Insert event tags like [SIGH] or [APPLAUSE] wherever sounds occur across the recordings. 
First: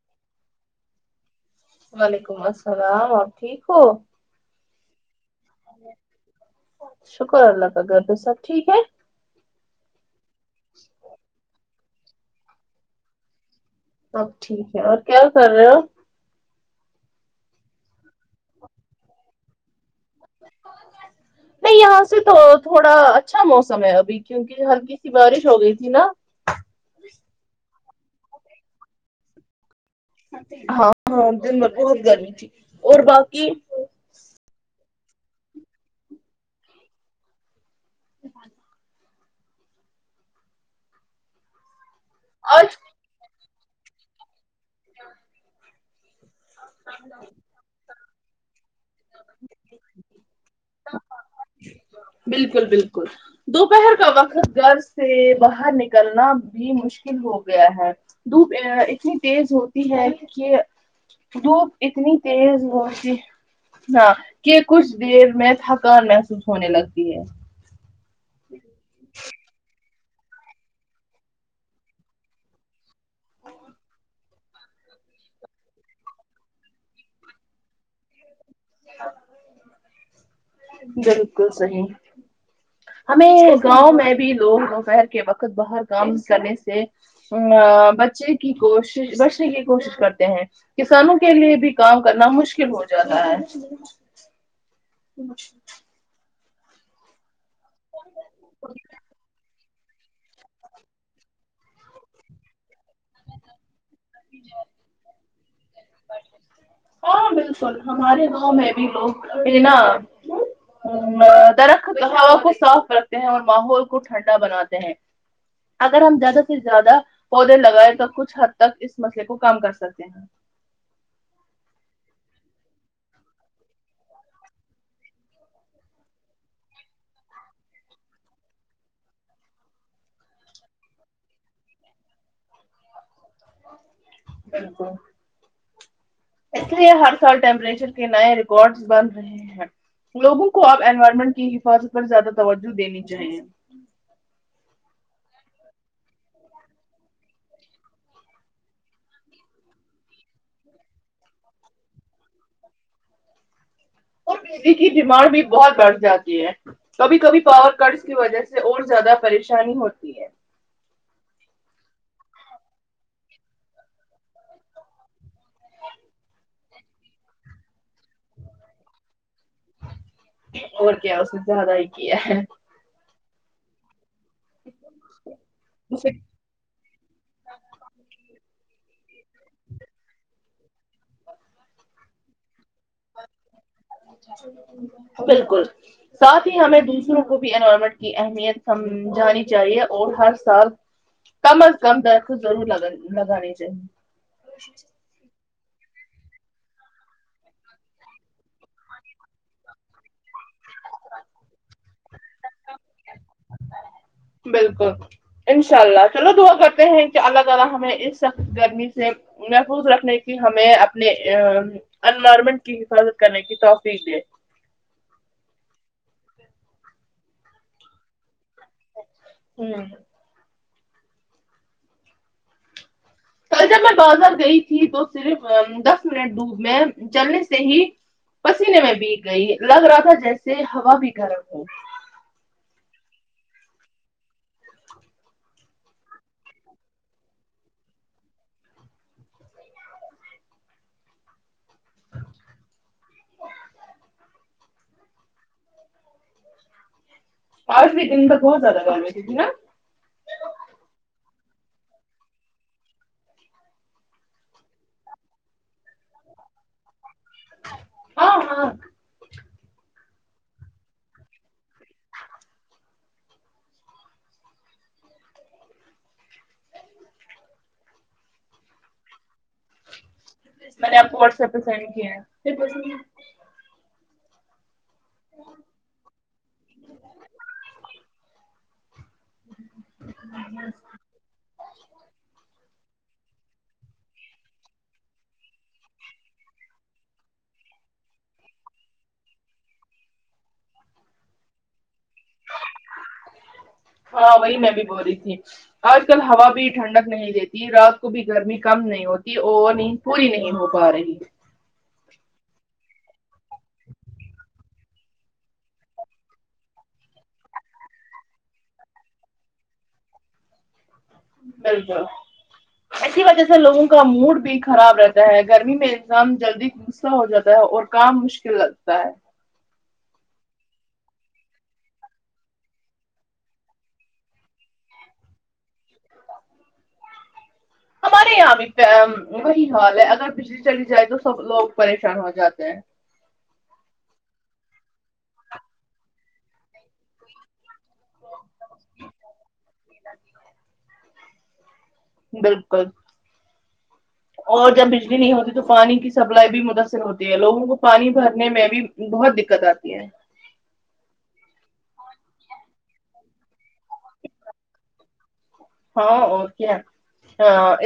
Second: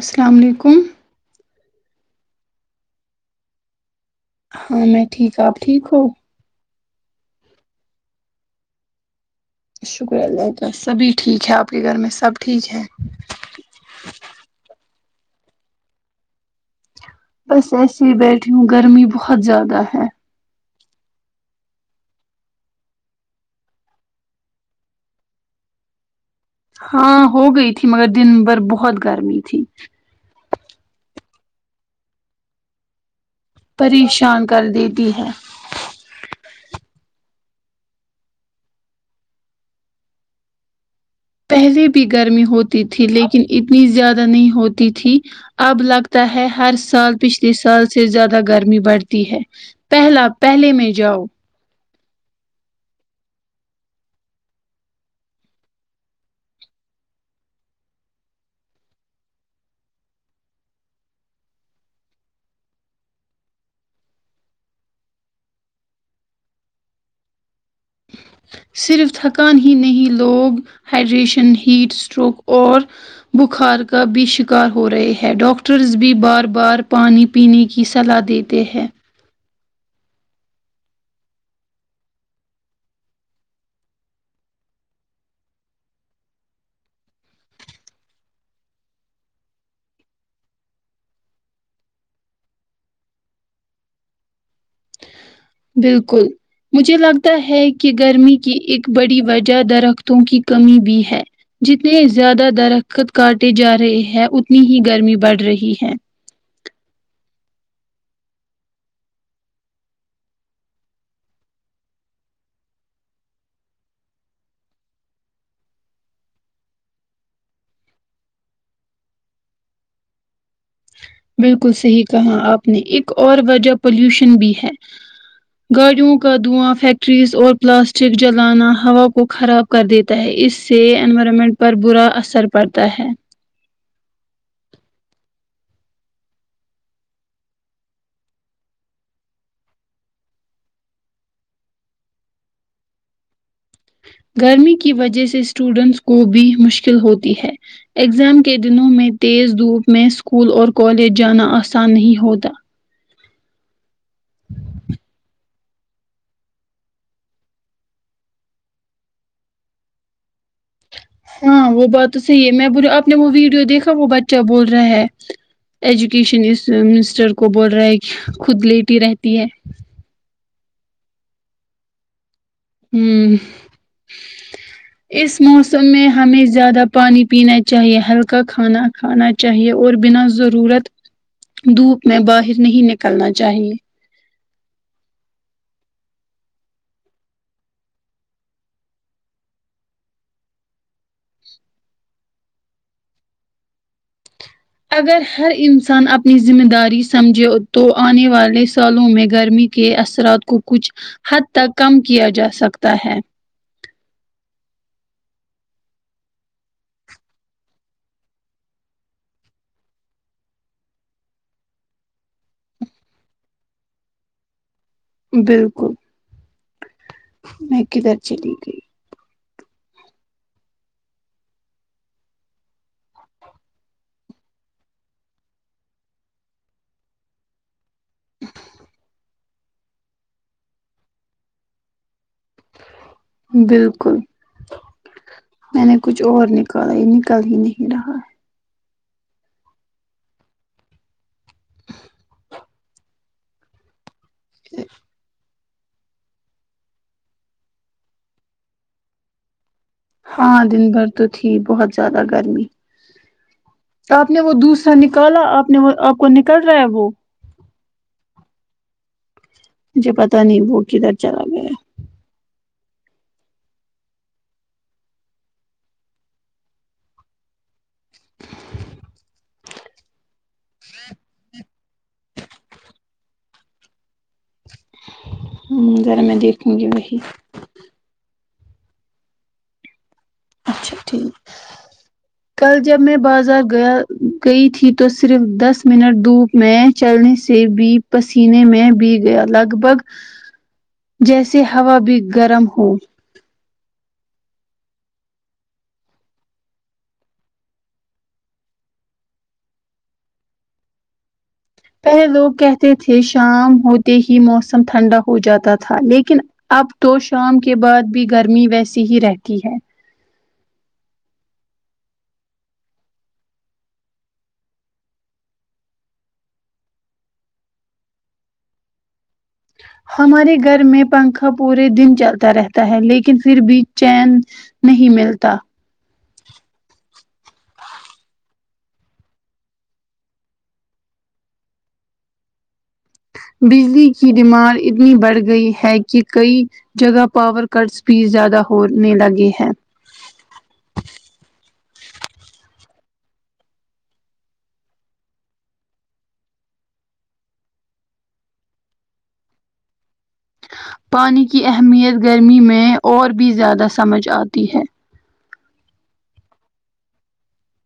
السلام علیکم وعلیکم السلام اور ٹھیک ہو ہاں میں ٹھیک ہو آپ ٹھیک ہو شکر اللہ کاغ پء سب ٹھیک ہے شکر اللہ تالی سبھی ٹھیک ہے آپ کے گھر میں سب ٹھیک ہے اب ٹھیک ہے اور کیا کر رہے ہو بس ایسے ہی بیٹھی ہوں گرمی بہت زیادہ ہے نہیں یہاں سے تو تھوڑا اچھا موسم ہے ابھی کیونکہ ہلکی سی بارش ہو گئی تھی نا ہاں ہو گئی تھی مگر دن بھر بہت گرمی تھی ہاں ہاں دن میں بہت گرمی تھی اور باقی پریشان کر دیتی ہے پہلے بھی گرمی آج ہوتی تھی لیکن اتنی زیادہ نہیں ہوتی تھی اب لگتا ہے ہر سال پچھ سال سے زیادہ گرمی بڑھتی ہے پہلا پہلے میں جاؤ بلکل باکل دوپہر کا وقت گھر سے باہر نکلنا بھی مشکل ہو گیا ہے دھوپ اتنی تیز ہوتی ہے کہ دھوپ اتنی تیز ہوی ہاں کہ کچھ دیر میں تھکان محسوس ہونے لگتی ہے صرف تھکان ہی نہیں لوگ ہائڈریشن ہیٹ اسٹروک اور بخار کا بھی شکار ہو رہے ہیں ڈاکٹرز بھی بار بار پانی پینے کی صلاح دیتے ہیں بلکل صحی ہمیں گاؤں میں بھی لوگ دوپہر کے وقت باہر کام کرنے سے ا بچے کی کوشش بچنے کی کوشش کرتے ہیں کسانوں کے لیے بھی کام کرنا مشکل ہو جاتا ہے اچ بلکل مجھے لگتا ہے کہ گرمی کی ایک بڑی وجہ درختوں کی کمی بھی ہے جتنے زیادہ درخت کاٹے جا رہے ہیں ہے اتنی ہی گرمی بڑھ رہی ہے ہاں بالکل ہمارے گاؤں میں بھی لوگ نا درخت ہوا کو صاف رکھتے ہیں اور ماحول کو ٹھنڈا بناتے ہیں اگر ہم زیادہ سے زیادہ پودے لگائےیں تو کچھ حد تک مسئلے کو کم کر سکتے ہیں بلکل صحیح کہا آپ نے ایک اور وجہ پلیوشن بھی ہے گاڑیوں کا دھواں فیکٹریز اور پلاسٹک جلانا ہوا کو خراب کر دیتا ہے اس سے انوائرمنٹ پر برا اثر پڑتا ہے [UNINTELLIGIBLE] اس لیے ہر سال ٹیمپریچر کے نئے ریکارڈ بن رہے ہیں لوگوں کو اپ انوائرمنٹ کی حفاظت پر زیادہ توجہ دینی چاہیے گرمی کی وجہ سے اسٹوڈنٹس کو بھی مشکل ہوتی ہے اگزام کے دنوں میں تیز دھوپ میں اسکول اور کالج جانا آسان نہیں ہوتا اور بجلی کی ڈیمانڈ بھی بہت بڑھ جاتی ہے کبھی کبھی پاور کٹس کی وجہ سے اور زیادہ پریشانی ہوتی ہے ہاں وہ بات تو صحیح ہے میں بول آپ نے وہ ویڈیو دیکھا وہ بچہ بول رہا ہے ایجوکیشن اس منسٹر کو بول رہا ہے کہ خود لیٹی رہتی ہے اور کیا اس نے زیادہ ہی کیا ہے ہوں اس موسم میں ہمیں زیادہ پانی پینا چاہیے ہلکا کھانا کھانا چاہیے اور بنا ضرورت دھوپ میں باہر نہیں نکلنا چاہیے بالکل ساتھ ہی ہمیں دوسروں کو بھی انوائرمنٹ کی اہمیت سمجھانی چاہیے اور ہر سال کم از کم درخت ضرور لگا لگانی چایے اگر ہر انسان اپنی ذمہ داری سمجھے تو آنے والے سالوں میں گرمی کے اثرات کو کچھ حد تک کم کیا جا سکتا ہے بالکل انشاء اللہ چلو دعا کرتے ہیں کہ اللہ تعالی ہمیں اس سخت گرمی سے محفوظ رکھنے کی ہمیں اپنے انوائرمنٹ کی حفاظت کرنے کی توفیق دی بلکل میں کدھر چلی گئی ہوں جب میں بازار گئی تھی تو صرف دس منٹ دھوپ میں چلنے سے ہی پسینے میں بیھگ گئی لگ رہا تھا جیسے ہوا بھی گرم ہو بالکل میں نے کچھ اور نکالا یہ نکل ہی نہیں رہا ج پانچ بھی دن تک بہت زیادہ گرمی تھی نا ہاں دن بھر تو تھی بہت زیادہ گرمی آپ نے وہ دسرا نکالا آپ نے وہ آپ کو نکل رہا ہے وہ ہاں ہاں مجھے پتہ نہیں وہ کدھر چلا گیا میں نے آپ کو واٹسپ پہ سینڈ کیا ہے پھر ہ ذرا میں دیکھوں گی وہی ہ اچھا ٹھیک کل جب میں بازار گیا گئی تھی تو صرف دس منٹ دھوپ میں چلنے سے بھی پسینے میں بی گیا لگ بھگ جیسے ہوا بھی گرم ہو ہاں وہی میں بھی بول رہی تھی آج کل ہوا بھی ٹھنڈک نہیں دیتی رات کو بھی گرمی کم نہیں ہوتی اور نیند پوری نہیں ہو پا رہی پہلے لوگ کہتے تھے شام ہوتے ہی موسم ٹھنڈا ہو جاتا تھا لیکن اب تو شام کے بعد بھی گرمی ویسی ہی رہتی ہے بالکل اسی وجہ سے لوگوں کا موڈ بھی خراب رہتا ہے گرمی میں انسان جلدی غصہ ہو جاتا ہے اور کام مشکل لگتا ہے ہمارے گھر میں پنکھا پورے دن چلتا رہتا ہے لیکن پھر بھی چین نہیں ملتا ہمارے یہاں بھی وہی حال ہے اگر بجلی چلی جائے تو سب لوگ پریشان ہو جاتے ہیں بجلی کی ڈیمانڈ اتنی بڑھ گئی ہے کہ کئی جگہ پاور کٹس بھی زیادہ ہونے لگے ہے بالکل [INAUDIBLE] اور جب بجلی نہیں ہوتی تو پانی کی سپلائی بھی متاثر ہوتی ہے لوگوں کو پانی بھرنے میں بھی بہت دککت آتی ہے پانی کی اہمیت گرمی میں اور بھی زیادہ سمجھ آتی ہے ہاں اور کیا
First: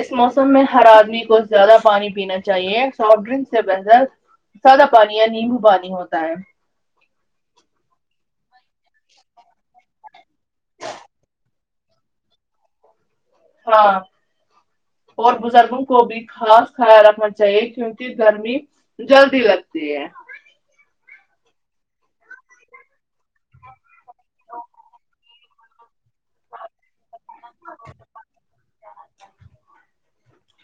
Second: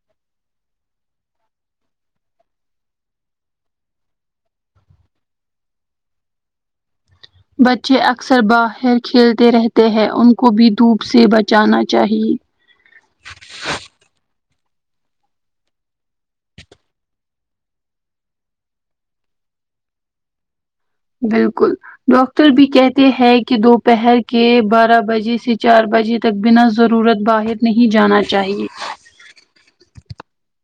اس موسم میں ہر آدمی کو زیادہ پانی پینا چاہیے سافٹ ڈرنک سے بہتر سادہ پانی یا نیمبو پانی ہوتا ہے بچے اکثر باہر کھیلتے رہتے ہیں ان کو بھی دھوپ سے بچانا چاہیے [INAUDIBLE] ہاں اور بزرگوں کو بھی خاص خیال رکھنا چاہیے کیونکہ گرمی جلدی لگتی ہے بالکل ڈاکٹر بھی کہتے ہیں کہ دوپہر کے بارہ بجے سے چار بجے تک بنا ضرورت باہر نہیں جانا چاہیے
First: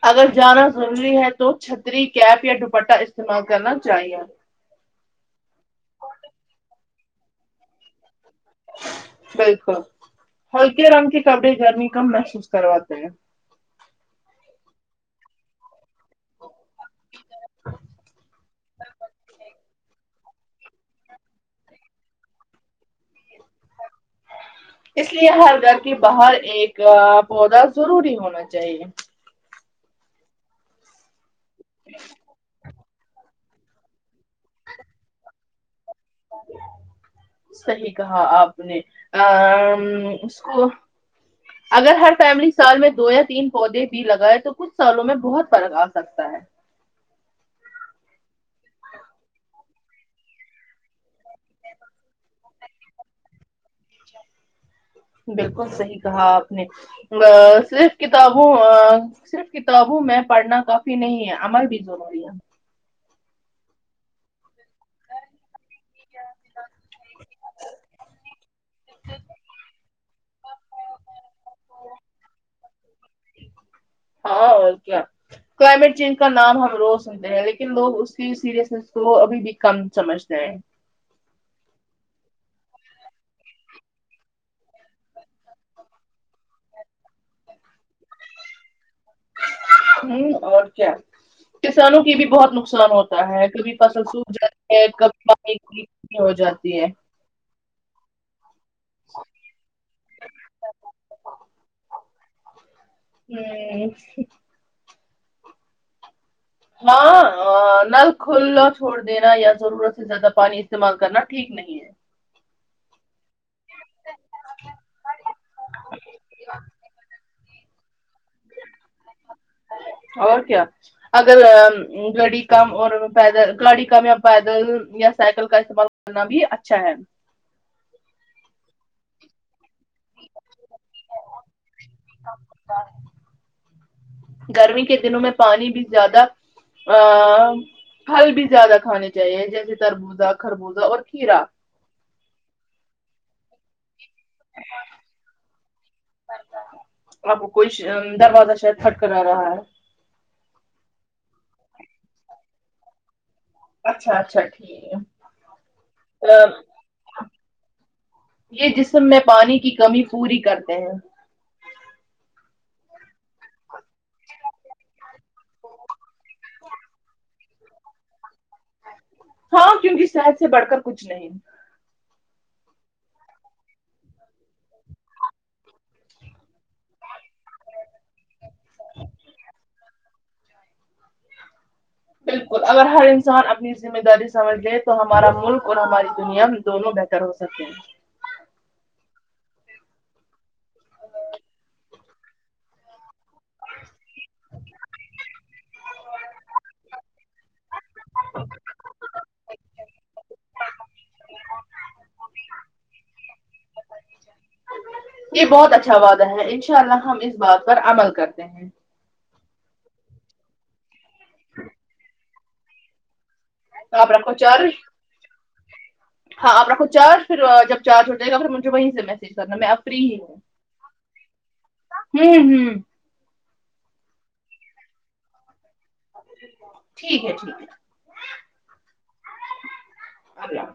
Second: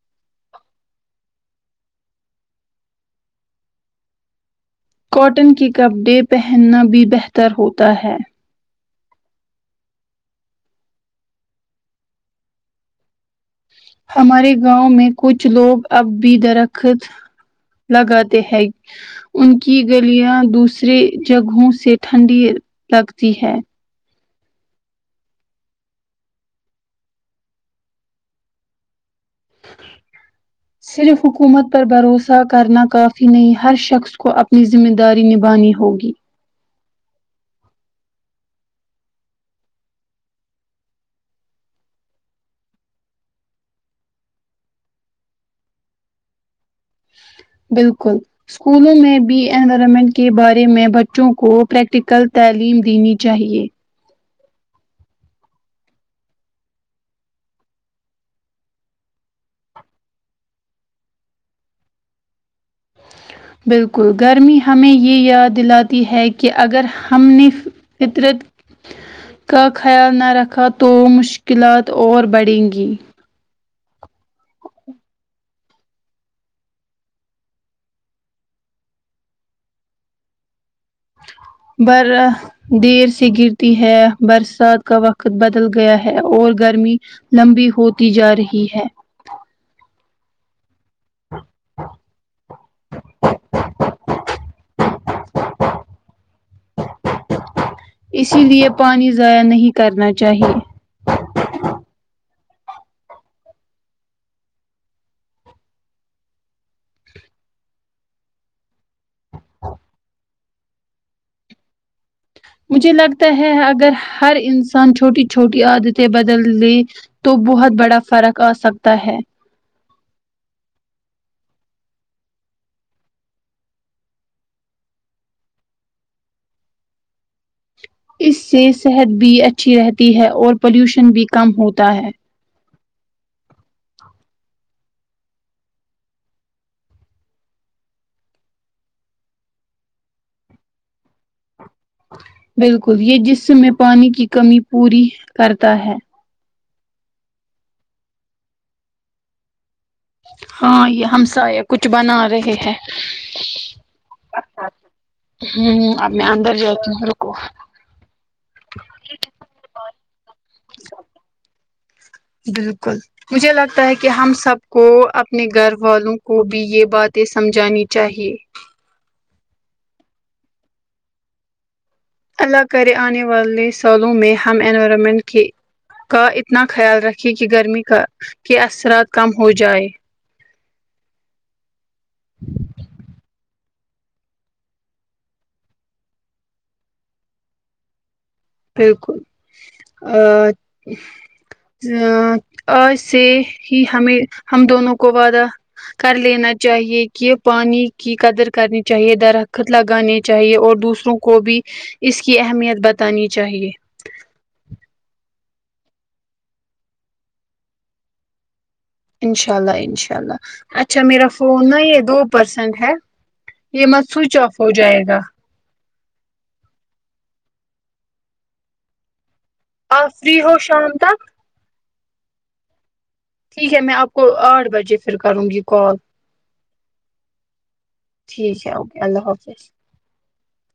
اگر جانا ضروری ہے تو چھتری کیپ یا دوپٹہ استعمال کرنا چاہیے کاٹن کے کپڑے پہننا بھی بہتر ہوتا ہے بالکل ہلکے رنگ کے کپڑے گرمی کم محسوس کرواتے ہیں ہمارے گاؤں میں کچھ لوگ اب بھی درخت لگاتے ہیں ان کی گرمیاں دوسرے جگہوں سے ٹھنڈی لگتی ہے اس لیے ہر گھر کے باہر ایک پودا ضروری ہونا چاہیے صرف حکومت پر بھروسہ کرنا کافی نہیں ہر شخص کو اپ نی ذمہ داری نبھانی ہوگی صحیح کہا آپ نے اس کو ج [UNINTELLIGIBLE] اگر ہر فیملی سال میں دو یا تین پودے بھی لگائے تو کچھ سالوں میں بہت فرق آ سکتا ہے بالکل اسکولوں میں بھی انوائرمنٹ کے بارے میں بچوں کو پریکٹیکل تعلیم دینی چاہیے [INAUDIBLE] بالکل صحیح کہا آپ نے صرف کتابوں صرف کتابوں میں پڑھنا کافی نہیں ہے عمل بھی ضروری ہے بالکل گرمی ہمیں یہ یاد دلاتی ہے کہ اگر ہم بھی فطرت کا خیال نہ رکھا تو مشکلات اور بڑھیں گی ہاں اور کیا کلائمیٹ چینج کا نام ہم روز لیکن لوگ اس کی سیریسنیس کو ابھی بھی کم سمجھتے ہیں بر دیر سے گرتی ہے برسات کا وقت بدل گیرتی ہے اور گرمی لمبی ہوتی جا رہی ہے ہیں اور کیا کسانوں کی بھی بہت نقصان ہوتا ہے کبھی فصل سوکھ جاتی ہے کبھی ایک ایک ہو جاتی ہے اسی لیے پانی ضائع نہیں کرنا چاہیے ھممم ہاں نل کھلاچھوڑ دینا یا ضرورت سے زیادہ پانی استعمال کرنا ٹھیک نہیں ہے مجھے لگتا ہے اگر ہر انسان چھوٹی چھوٹی عادتیں بدل لیں تو بہت بڑا فرق آسکتا ہے اور کیا اگر گاڑی کم اور پیدل گاڑی کم یا پیدل یا سائیکل کا استعمال کرنا بھی اچھا ہے اس سے صحت بھی اچھی رہتی ہے اور پلیوشن بھی کم ہوتا ہے گرمی کے دنوں میں پانی بھی زیادہ آں پھل بھی زیادہ کھانے چاہیے جیسے تربوزہ خربوزہ اور کھیرا بالکل یہ جسم میں پانی کی کمی پوری کرتا ہے آپ کو کوئی شہ دروازہ شاید کھٹ کھٹارہا ہے ہاں یہ ہم سائے کچھ بنا رہے ہیں اچھا اچھا ٹھیک ہے ہاں آ ب میں اندر جاتی ہو رکو یہ جسم میں پانی کی کمی پوری کرتے ہیں بالکل مجھے لگتا ہے کہ ہم سب کو اپنے گھر والوں کو بھی یہ باتیں سمجھانی چاہیے ہاں کیونکہ کی صحت سے بڑھ کر کچھ نہیں اللہ کرے آنے والے سالوں میں ہم انوائرمنٹ کا اتنا خیال رکھیں کہ گرمی کا کے اثرات کم ہو جائے بالکل اگر ہر انسان اپنی ذمہ داری سمجھ لیں تو ہمارا ملک اور ہماری دنیا دونوں بہتر ہو سکتے ہیں بالکل آج سے ہی ہمیں ہم دونوں کو وعدہ کر لینا چاہیے کہ پانی کی قدر کرنی چاہیے درخت لگانے چاہیے اور دوسروں کو بھی اس کی اہمیت بتانی چاہیے یہ بہت اچھا وعدہ ہے ان شاء اللہ ہم اس بات پر عمل کرتے ہیں ان شاء اللہ ان شاء اللہ اچھا میرا فون نا یہ دو پرسینٹ ہے یہ نا آپ رکھو سوئچ آف ہو چارج جائے گا ہاں آپ رکھو چار ج پھر جب چار ج ہو جائے پھر مجھے وہیں سے میسج کرنا میں آپ ہی فری ہوں ہو شام تک ہوں ہوں ٹھیک ہے میں آپ کو آٹھ بجے پھر کروں گی کال ٹھیک ہے ٹھیک ہے ٹھیک ہے اوکے اللہ حافظ اللہ